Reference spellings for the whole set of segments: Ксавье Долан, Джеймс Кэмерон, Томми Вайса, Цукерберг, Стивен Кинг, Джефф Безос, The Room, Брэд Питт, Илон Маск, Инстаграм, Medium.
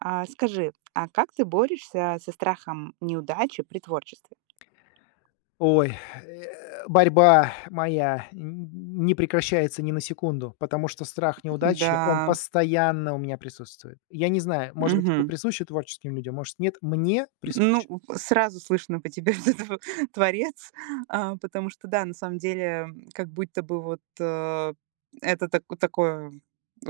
А, скажи, а как ты борешься со страхом неудачи при творчестве? Ой, борьба моя н не прекращается ни на секунду, потому что страх неудачи, он Да, постоянно у меня присутствует. Я не знаю, может быть, это мгм. присуще творческим людям, может, нет, мне Ну, присуще. Сразу слышно по тебе, что ты творец, потому что, да, на самом деле, как будто бы вот это такое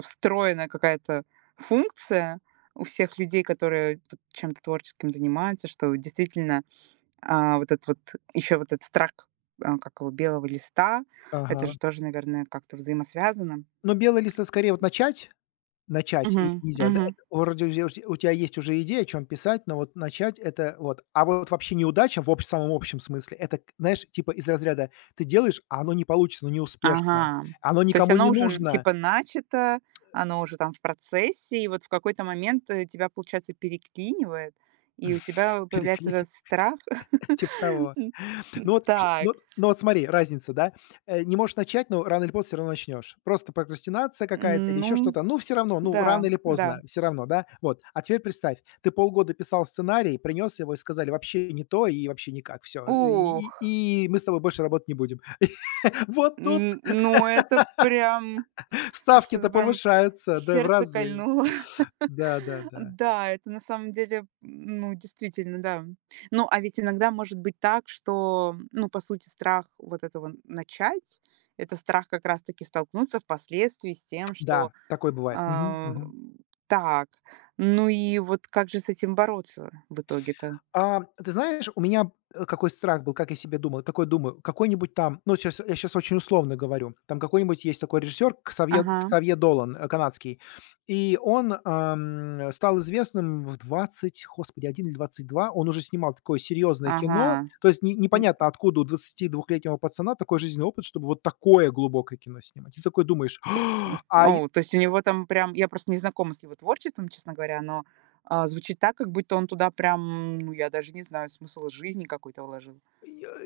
встроенная какая-то функция у всех людей, которые вот чем-то творческим занимаются, что действительно, вот этот вот, еще вот этот страх, как его, белого листа, это Ага. же тоже, наверное, как-то взаимосвязано. Но белый лист- это скорее вот начать и Мгм, нельзя, да? мгм. Это вроде уже у тебя есть уже идея, о чём писать, но вот начать- это вот. А вот вообще неудача в общ самом общем смысле- это, к знаешь, типа из разряда: ты делаешь, а оно не получится, ну, неуспешно, Ага. оно То есть никому оно не уже, н нужно. типа, начато, оно уже там в процессе, и вот в какой-то момент, тебя, получается, переклинивает, и у тебя появляется Переклинило. этот страх. Типа того. М, Ну вот, ш так, ну вот ну вот смотри, разница, да? Не можешь начать, но рано или поздно все равно начнешь. Просто прокрастинация какая-то или еще ну что-то. Ну, все равно, ну, рано да, или да. поздно, все равно, да? Вот. А теперь представь, ты полгода писал сценарий, принес его и сказали: "Вообще не то и вообще никак, все. Ух, И мы с тобой больше работать не будем". Вот тут н ну, это прям, что-то ставки-то прям повышаются, да, в сердце разы. кольнуло. Да-да-да. Да, да. Да, это на самом деле, ну, действительно, да. Ну, а ведь иногда может быть так, что, ну, по сути, страх вот этого начать, это страх как раз-таки столкнуться впоследствии с тем, Да, что, такое бывает. Мгм, а, мгм. так, ну и вот как же с этим бороться в итоге-то? А, ты знаешь, у меня, какой страх был, как я себе думал. Такой думаю, какой-нибудь там, ну, сейчас я сейчас очень условно говорю, там какой-нибудь есть такой режиссер Ксавье Ага, Ксавье Долан, канадский, и он, стал известным в 20, господи, один или двадцать два. Он уже снимал такое серьезное кино. ага. То есть не непонятно, откуда у двадцатидвухлетнего пацана такой жизненный опыт, чтобы вот такое глубокое кино снимать. И ты такой думаешь: "А". О, то есть у него там прям, я просто не знакома с его творчеством, честно говоря, но, звучит так, как будто он туда прям, ну, я даже не знаю, смысл жизни какой-то вложил.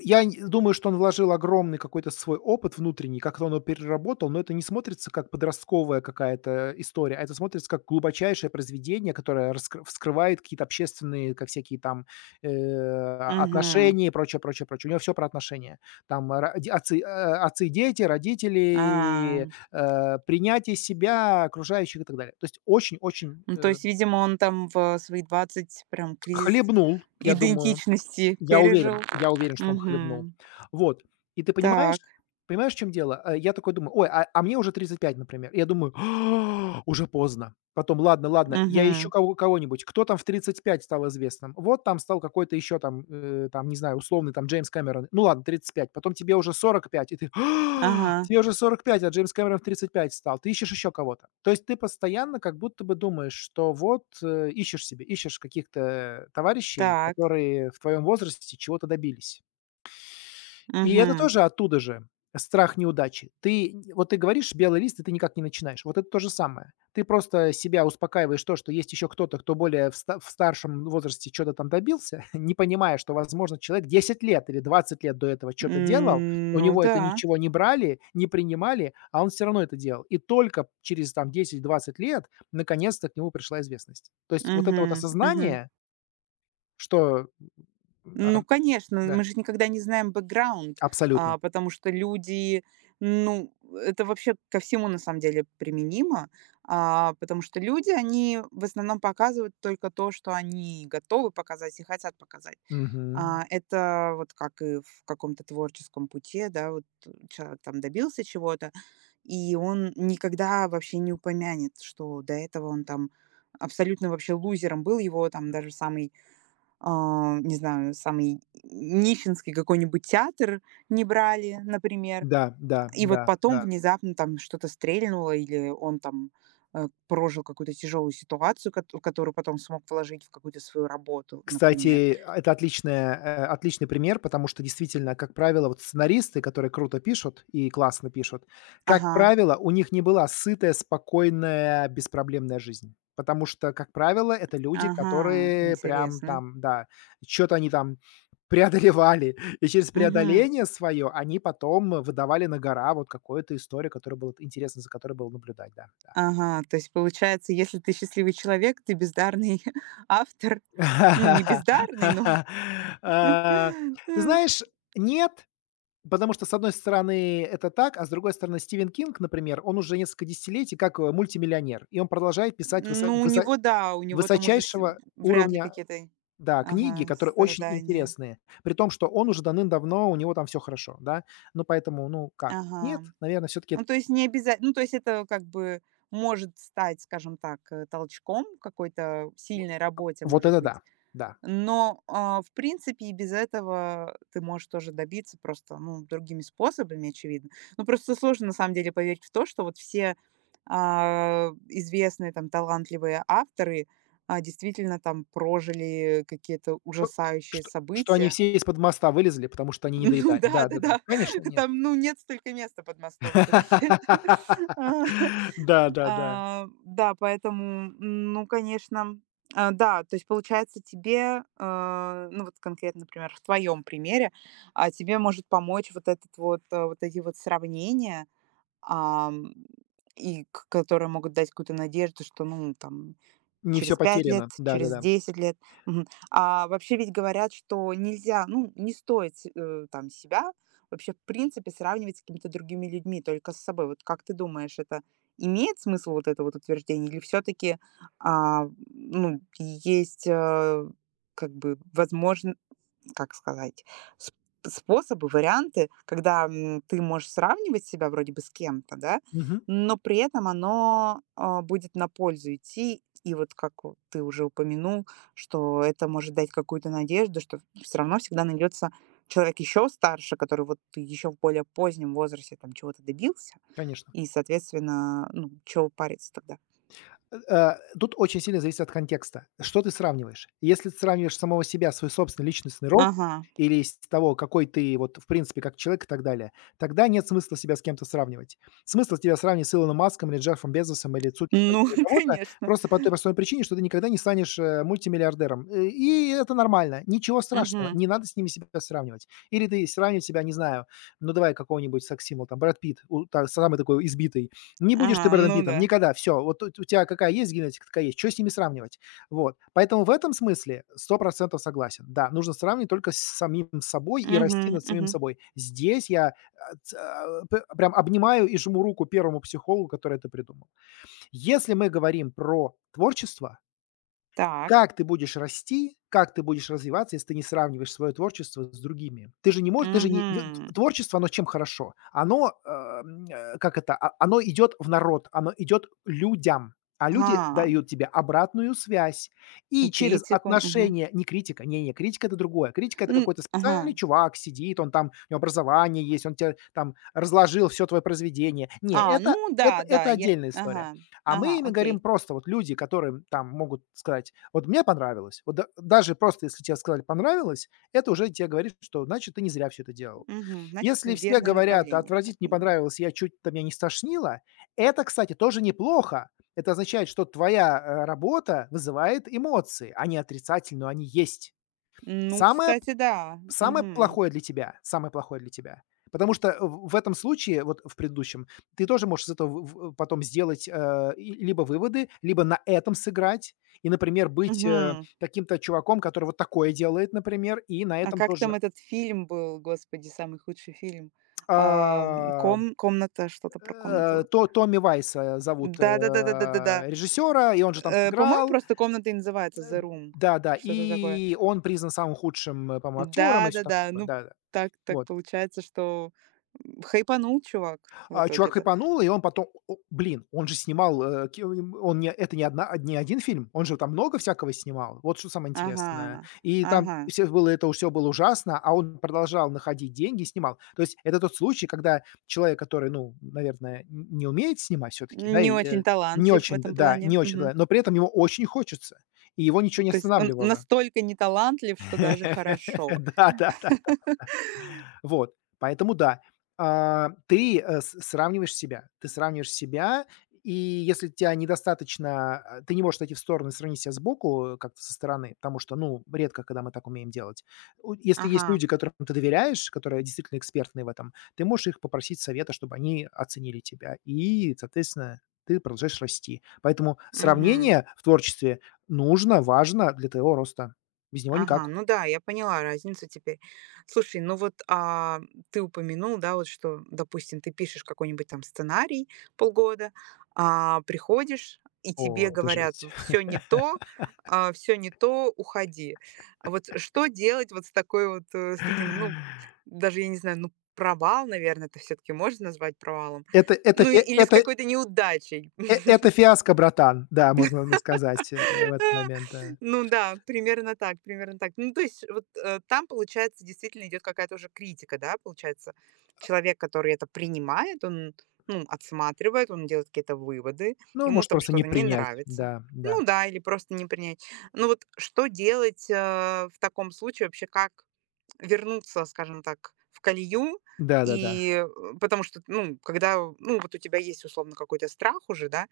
Я нь думаю, что он вложил огромный какой-то свой опыт внутренний, как-то он его переработал, но это не смотрится как подростковая какая-то история, а это смотрится как глубочайшее произведение, которое раскры вскрывает какие-то общественные, как всякие там, Мгм. отношения и прочее, прочее, прочее. У него все про отношения. Там ра де отцы, отцы и дети, А, родители, принятие себя, окружающих и так далее. То есть очень очень, ну, то есть, видимо, он там в свои 20 прям кризис хлебнул, я думаю. идентичности Я пережил. уверен я уверен, что он хлебнул. Мгм. Вот. И ты понимаешь Так. Понимаешь, в чём дело? Я такой думаю: "Ой, а мне уже 35, например". Я думаю: «А, "Уже поздно"». Потом: "Ладно, ладно, я ищу Мгм. Кого-нибудь". Кто там в 35 стал известным? Вот там стал какой-то еще там, там, не знаю, условный там Джеймс Кэмерон. Ну ладно, 35. Потом тебе уже 45, и ты: «А, Ага. "Тебе уже сорок пять, а Джеймс Кэмерон в 35 стал"». Ты ищешь еще кого-то. То есть ты постоянно как будто бы думаешь, что вот, ищешь себе, ищешь каких-то товарищей, Так. которые в твоем возрасте чего-то добились. И это Мгм. тоже оттуда же. Страх неудачи. Ты н вот ты говоришь: "Белый лист", и ты никак не начинаешь. Вот это то же самое. Ты просто себя успокаиваешь то, что есть еще кто-то, кто более в старшем возрасте что то там добился, не понимая, что, возможно, человек 10 лет или 20 лет до этого что то делал, М, у ну него это да. ничего не брали, не принимали, а он все равно это делал. И только через там десять-двадцать лет наконец-то к нему пришла известность. То есть вот это вот Мгм. Мгм. осознание, что, м, а, Ну, конечно, да, мы же никогда не знаем бэкграунд, абсолютно. Потому что люди, ну, это вообще ко всему на самом деле применимо, потому что люди, они в основном показывают только то, что они готовы показать и хотят показать. Мгм. А, это вот как и в каком-то творческом пути, да, вот человек там добился чего-то, и он никогда вообще не упомянет, что до этого он там абсолютно вообще лузером был, его там даже самые, не знаю, самый нищенский какой-нибудь театр не брали, например. Да, да, И вот да, потом да. внезапно там что-то стрельнуло, или он там прожил какую-то тяжелую ситуацию, которую потом смог вложить в какую-то свою работу, например. Кстати, это отличная, отличный пример, потому что действительно, как правило, вот сценаристы, которые круто пишут и классно пишут, как Ага, правило, у них не была сытая, спокойная, беспроблемная жизнь. Потому что, как правило, это люди, ага, которые прям интересно. там, да, что то они там преодолевали, и через Мгм. преодоление свое они потом выдавали на гора вот какую-то историю, которая была интересна, за которой было наблюдать, да, да. Ага, то есть получается, если ты счастливый человек, ты бездарный автор. Ну, не бездарный, но… А, ты знаешь, нет, потому что, с одной стороны, это так, а с другой стороны, Стивен Кинг, например, он уже несколько десятилетий как, мультимиллионер, и он продолжает писать Ну, у него, да, у него там уже вс высочайшего вряд ли уровня, какие-то, да, книги, ага, которые очень страдания. интересные, при том, что он уже давным-давно, у него там все хорошо, да. Ну, поэтому, ну, как? Нет, Ага. наверное, все таки Ну, то есть не обяза ну, то есть это как бы может стать, скажем так, толчком к какой-то сильной работе, вот может это быть. да, да. Но, в принципе, и без этого ты можешь тоже добиться просто, ну, другими способами, очевидно. Ну, просто сложно, на самом деле, поверить в то, что вот все, известные, там, талантливые авторы, действительно, там, прожили какие-то ужасающие Что они события. все из-под моста вылезли, потому что они не Ну, доедали. Да-да-да, да-да-да, конечно, нет. там, ну, нет столько места под мостом все таки. Да-да-да. А, да, поэтому, м, ну, конечно, да, то есть получается тебе, ну, вот конкретно, например, в твоем примере, тебе может помочь вот этот вот, вот эти вот сравнения, ам, и к которые могут дать какую-то надежду, что, ну, там, Не все через 5 лет, потеряно. через Да-да-да. 10 лет. Мгм. А вообще ведь говорят, что нельзя, ну, не стоит там себя вообще, в принципе, сравнивать с какими-то другими людьми, только с собой. Вот как ты думаешь, это имеет смысл, вот это вот утверждение, или все таки ну, есть, как бы возможно, как сказать, сп способы, варианты, когда, м, ты можешь сравнивать себя вроде бы с кем-то, да, Мгм. но при этом оно, будет на пользу идти. И вот как вот ты уже упомянул, что это может дать какую-то надежду, что все равно всегда найдется человек еще старше, который вот еще в более позднем возрасте там чего-то добился, Конечно. и, соответственно, ну, чего париться тогда? Э, тут очень сильно зависит от контекста. Что ты сравниваешь? Если ты сравниваешь самого себя, свой собственный личностный рост Ага. или из того, какой ты вот в принципе как человек и так далее, тогда нет смысла себя с кем-то сравнивать. Смысл тебя сравнивать с Илоном Маском или Джеффом Безосом или Ну, Цукербергом или кого-то конечно. просто по той простой причине, что ты никогда не станешь, мультимиллиардером. И это нормально, ничего страшного, Мгм. не надо с ними себя сравнивать. Или ты сравнивать себя, не знаю, ну давай какого-нибудь секс-символ, там Брэд Питт, у та самый такой избитый, не будешь Ага, ты Брэдом ну Питтом да. никогда. Все, вот у тя какая есть генетика, такая есть. Что с ними сравнивать? Вот. Поэтому в этом смысле сто процентов согласен. Да, нужно сравнивать только с самим собой и Мгм, расти над самим мгм. собой. Здесь я, а, ц а, п прям обнимаю и жму руку первому психологу, который это придумал. Если мы говорим про творчество, Так. как ты будешь расти, как ты будешь развиваться, если ты не сравниваешь свое творчество с другими? Ты же не можешь, ты же не т Мгм. Творчество, оно чем хорошо? Оно, как это, о оно идет в народ, оно идет людям, а люди Ага, дают тебе обратную связь. м, И через критику, мгм. отношения не критика, не-не, критика- это другое. Критика- это М, какой-то ага. специальный чувак сидит, он там, у него образование есть, он те там разложил все твое произведение. А, Не, это ну да, это да, это я, отдельная история. ага, А ага, мы ими говорим окей. просто вот люди, которые там могут сказать: "Вот мне понравилось". Вот даже просто если тебе сказали "понравилось", это уже тебе говорит, что значит ты не зря все это делал. Мгм. Значит, Если все верное говорят: направление, как "отвратить не минимум. понравилось, я чуть там меня не стошнило", это, кстати, тоже неплохо. Это означает, что твоя, работа вызывает эмоции. Они отрицательные, но они есть. Ну, Самое кстати, да. Самое Мгм. плохое для тебя самое плохое для тебя. Потому что в этом случае, вот в предыдущем, ты тоже можешь из этого в потом сделать, либо выводы, либо на этом сыграть и, например, быть, Мгм. каким-то чуваком, который вот такое делает, например, и на А этом как там тоже. этот фильм был, господи, самый худший фильм? Ам, А, комната, что-то про комнату. То Томми Вайса зовут, Да-да-да-да-да-да-да. режиссера, и он же там Э, по-моему, сыграл. просто комната и называется Э, «The Room», да-да, что-то такое. и он признан самым худшим, по-моему, актёром и всё Да-да-да, такое. ну, Да-да. так Вот. получается, что, м, хайпанул чувак в А чувак итоге-то. хайпанул, и он потом о блин, он же снимал, э, ки он не это не одна не 1 фильм, он же там много всякого снимал. Вот что самое интересное. Ага, ага. Все было ужасно, а он продолжал находить деньги и снимал. То есть это тот случай, когда человек, который, ну, наверное, н не умеет снимать все таки да, Не и, очень не талантлив в очень, д этом да, плане. не очень, Мгм. да, но при этом ему очень хочется, и его ничего не То есть он останавливало. настолько не талантлив, что даже хорошо. Да-да-да. Вот, поэтому да, ты, э, с сравниваешь себя. Ты сравниваешь себя, и если тя недостаточно, ты не можешь отойти в сторону и сравнить себя сбоку, как-то со стороны, потому что, ну, редко, когда мы так умеем делать. У если есть Ага, люди, которым ты доверяешь, которые действительно экспертны в этом, ты можешь их попросить совета, чтобы они оценили тебя, и, соответственно, ты продолжаешь расти. Поэтому мгм. сравнение в творчестве нужно, важно для твоего роста. Без него Ага, никак. ну да, я поняла разницу теперь. Слушай, ну вот, ты упомянул, да, вот что, допустим, ты пишешь какой-нибудь там сценарий полгода, приходишь, и тебе О, это говорят: жесть. Все не то, уходи. А вот что делать вот с такой вот, с таким, ну, даже я не знаю, ну, провал, наверное, это все-таки можно назвать провалом. Это Ну, фи или с это какой-то неудачей. э это фиаско, братан. Да, можно на сказать, в этот момент, да. Ну да, примерно так, примерно так. Ну, то есть вот, там, получается, действительно идет какая-то уже критика, да, получается. Человек, который это принимает, он, ну, отсматривает, он делает какие-то выводы, Ну, ему может, там просто не что-то не принять. нравится. Да, да. Ну да, или просто не принять. Ну вот что делать в таком случае вообще, как вернуться, скажем так, в колею, Да-да-да. и потому что, ну, когда, ну, вот у тебя есть условно какой-то страх уже, да,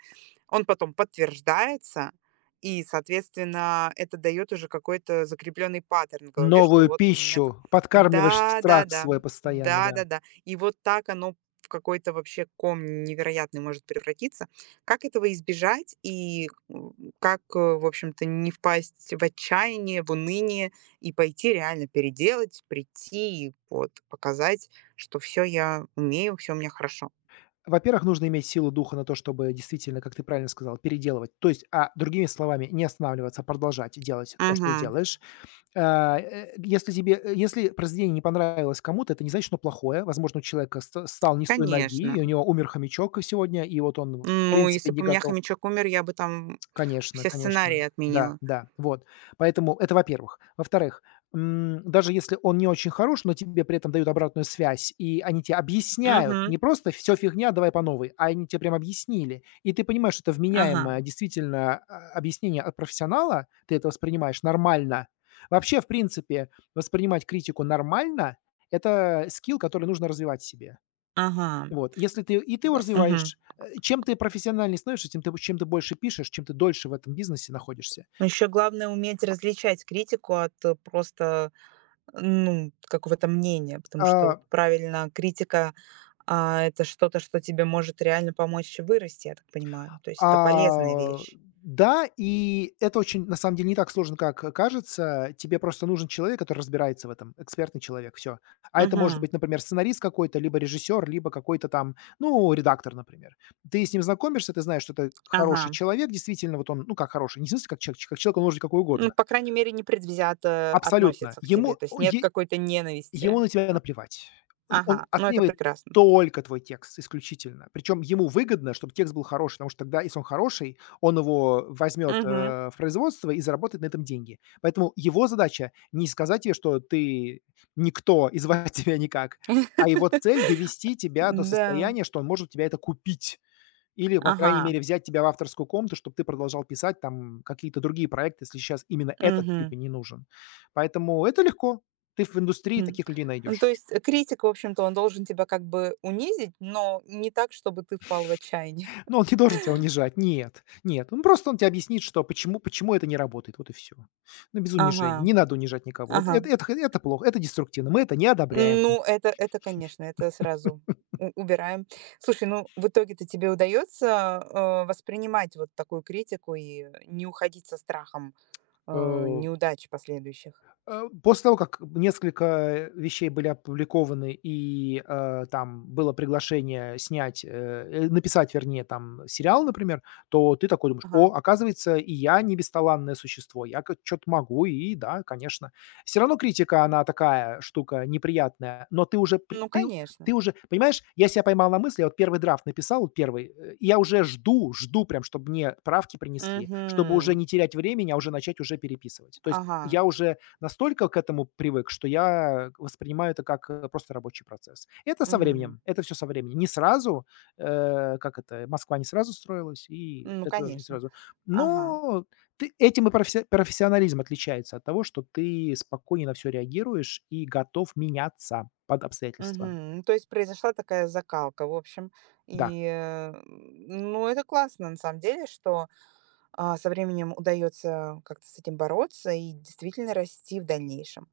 он потом подтверждается, и, соответственно, это дает уже какой-то закрепленный паттерн в голове, что Новую вот у меня там, пищу. Подкармливаешь страх да-да-да, свой постоянно, да. да-да-да. И вот так оно в какой-то вообще ком невероятный может превратиться. Как этого избежать и, м, как, в общем-то, не впасть в отчаяние, в уныние и пойти реально переделать, прийти и вот показать, что все я умею, все у меня хорошо? Во-первых, нужно иметь силу духа на то, чтобы действительно, как ты правильно сказал, переделывать. То есть, другими словами, не останавливаться, а продолжать делать то, что Мгм. делаешь. Если тебе, если произведение не понравилось кому-то, это не значит, что оно плохое. Возможно, у человека ст стал не с той Конечно. ноги, и у него умер хомячок сегодня, и вот он, в Ну, принципе, если не бы у меня готов. хомячок умер, я бы там Конечно, все сценарии конечно. Да, отменила. да, вот. Поэтому это, во-первых. Во-вторых, даже если он не очень хорош, но тебе при этом дают обратную связь, и они тебе объясняют, Мгм. не просто "все фигня, давай по новой", а они тебе прям объяснили. И ты понимаешь, что это Ага, вменяемое действительно, объяснение от профессионала, ты это воспринимаешь нормально. Вообще, в принципе, воспринимать критику нормально- это скилл, который нужно развивать в себе. ага, Вот, если ты и ты его мгм. развиваешь, чем ты профессиональнее становишься, тем ты чем ты больше пишешь, чем ты дольше в этом бизнесе находишься. Но еще главное уметь различать критику от, просто, ну, какого-то мнения, потому что вот А, правильно, критика, это что-то, что тебе может реально помочь вырасти, я так понимаю. То есть это полезная а, вещь. да, и это очень, на самом деле, не так сложно, как, кажется. Тебе просто нужен человек, который разбирается в этом, экспертный человек, все. А это может Мгм. быть, например, сценарист какой-то, либо режиссер, либо какой-то там, ну, редактор, например. Ты с ним знакомишься, ты знаешь, что это хороший Ага. человек, действительно, вот он, ну, как хороший, не в смысле как человек он может быть какой Ну, угодно. по крайней мере, непредвзято Абсолютно. относится к тебе, то есть нет какой-то Ему ненависти. на тебя наплевать. И он Ага, ну это оценивает прекрасно. только твой текст исключительно. Причем ему выгодно, чтобы текст был хороший, потому что тогда, если он хороший, он его возьмет, Мгм. В производство и заработает на этом деньги. Поэтому его задача не сказать тебе, что ты никто и звать тебя никак, а его цель- довести тебя до Да. состояния, что он может у тебя это купить. Или, по крайней Ага. мере, взять тебя в авторскую комнату, чтобы ты продолжал писать там какие-то другие проекты, если сейчас именно этот Мгм. тебе не нужен. Поэтому это легко. Ты в индустрии Мгм. таких людей Ну, то найдешь. есть, критик, в общем-то, он должен тебя как бы унизить, но не так, чтобы ты впал в отчаяние. Но он не должен тебя унижать. Нет, нет. Он тебе объяснит, что почему это не работает. Вот и все. Ну, без Ага, унижений. Не надо унижать никого. Ага. Это х это плохо, это деструктивно. Мы это не одобряем. Ну, это, конечно, это сразу у убираем. Слушай, ну, в итоге-то тебе удается воспринимать вот такую критику и не уходить со страхом э, Э неудач последующих? После того, как несколько вещей были опубликованы и, там было приглашение снять, написать, вернее, там сериал, например, то ты такой думаешь: Ага. "О, оказывается, и я не бесталанное существо, я ка чё-то могу". И да, конечно. Все равно критика, она такая штука неприятная, но ты уже при Ну, ты конечно. ты уже понимаешь, я себя поймал на мысли, я вот первый драфт написал, вот 1, и я уже жду, жду прям, чтобы мне правки принесли, чтобы уже Угу. не терять времени, а уже начать уже переписывать. То есть Ага. я уже настолько к этому привык, что я воспринимаю это как, просто рабочий процесс. Это со Угу. временем, это все со временем. Не сразу, как это, Москва не сразу строилась, и Ну, это тоже не конечно. сразу. Ага. Но ты этим и профессионализм отличается от того, что ты спокойнее на все реагируешь и готов меняться под обстоятельства. Мгм. То есть произошла такая закалка, в общем. Да. И, ну, это классно, на самом деле, что, со временем удается как-то с этим бороться и действительно расти в дальнейшем.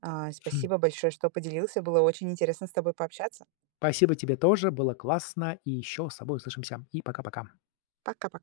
А, Хм. спасибо большое, что поделился. Было очень интересно с тобой пообщаться. Спасибо тебе тоже, было классно, и еще с собой услышимся. И пока-пока. Пока-пока.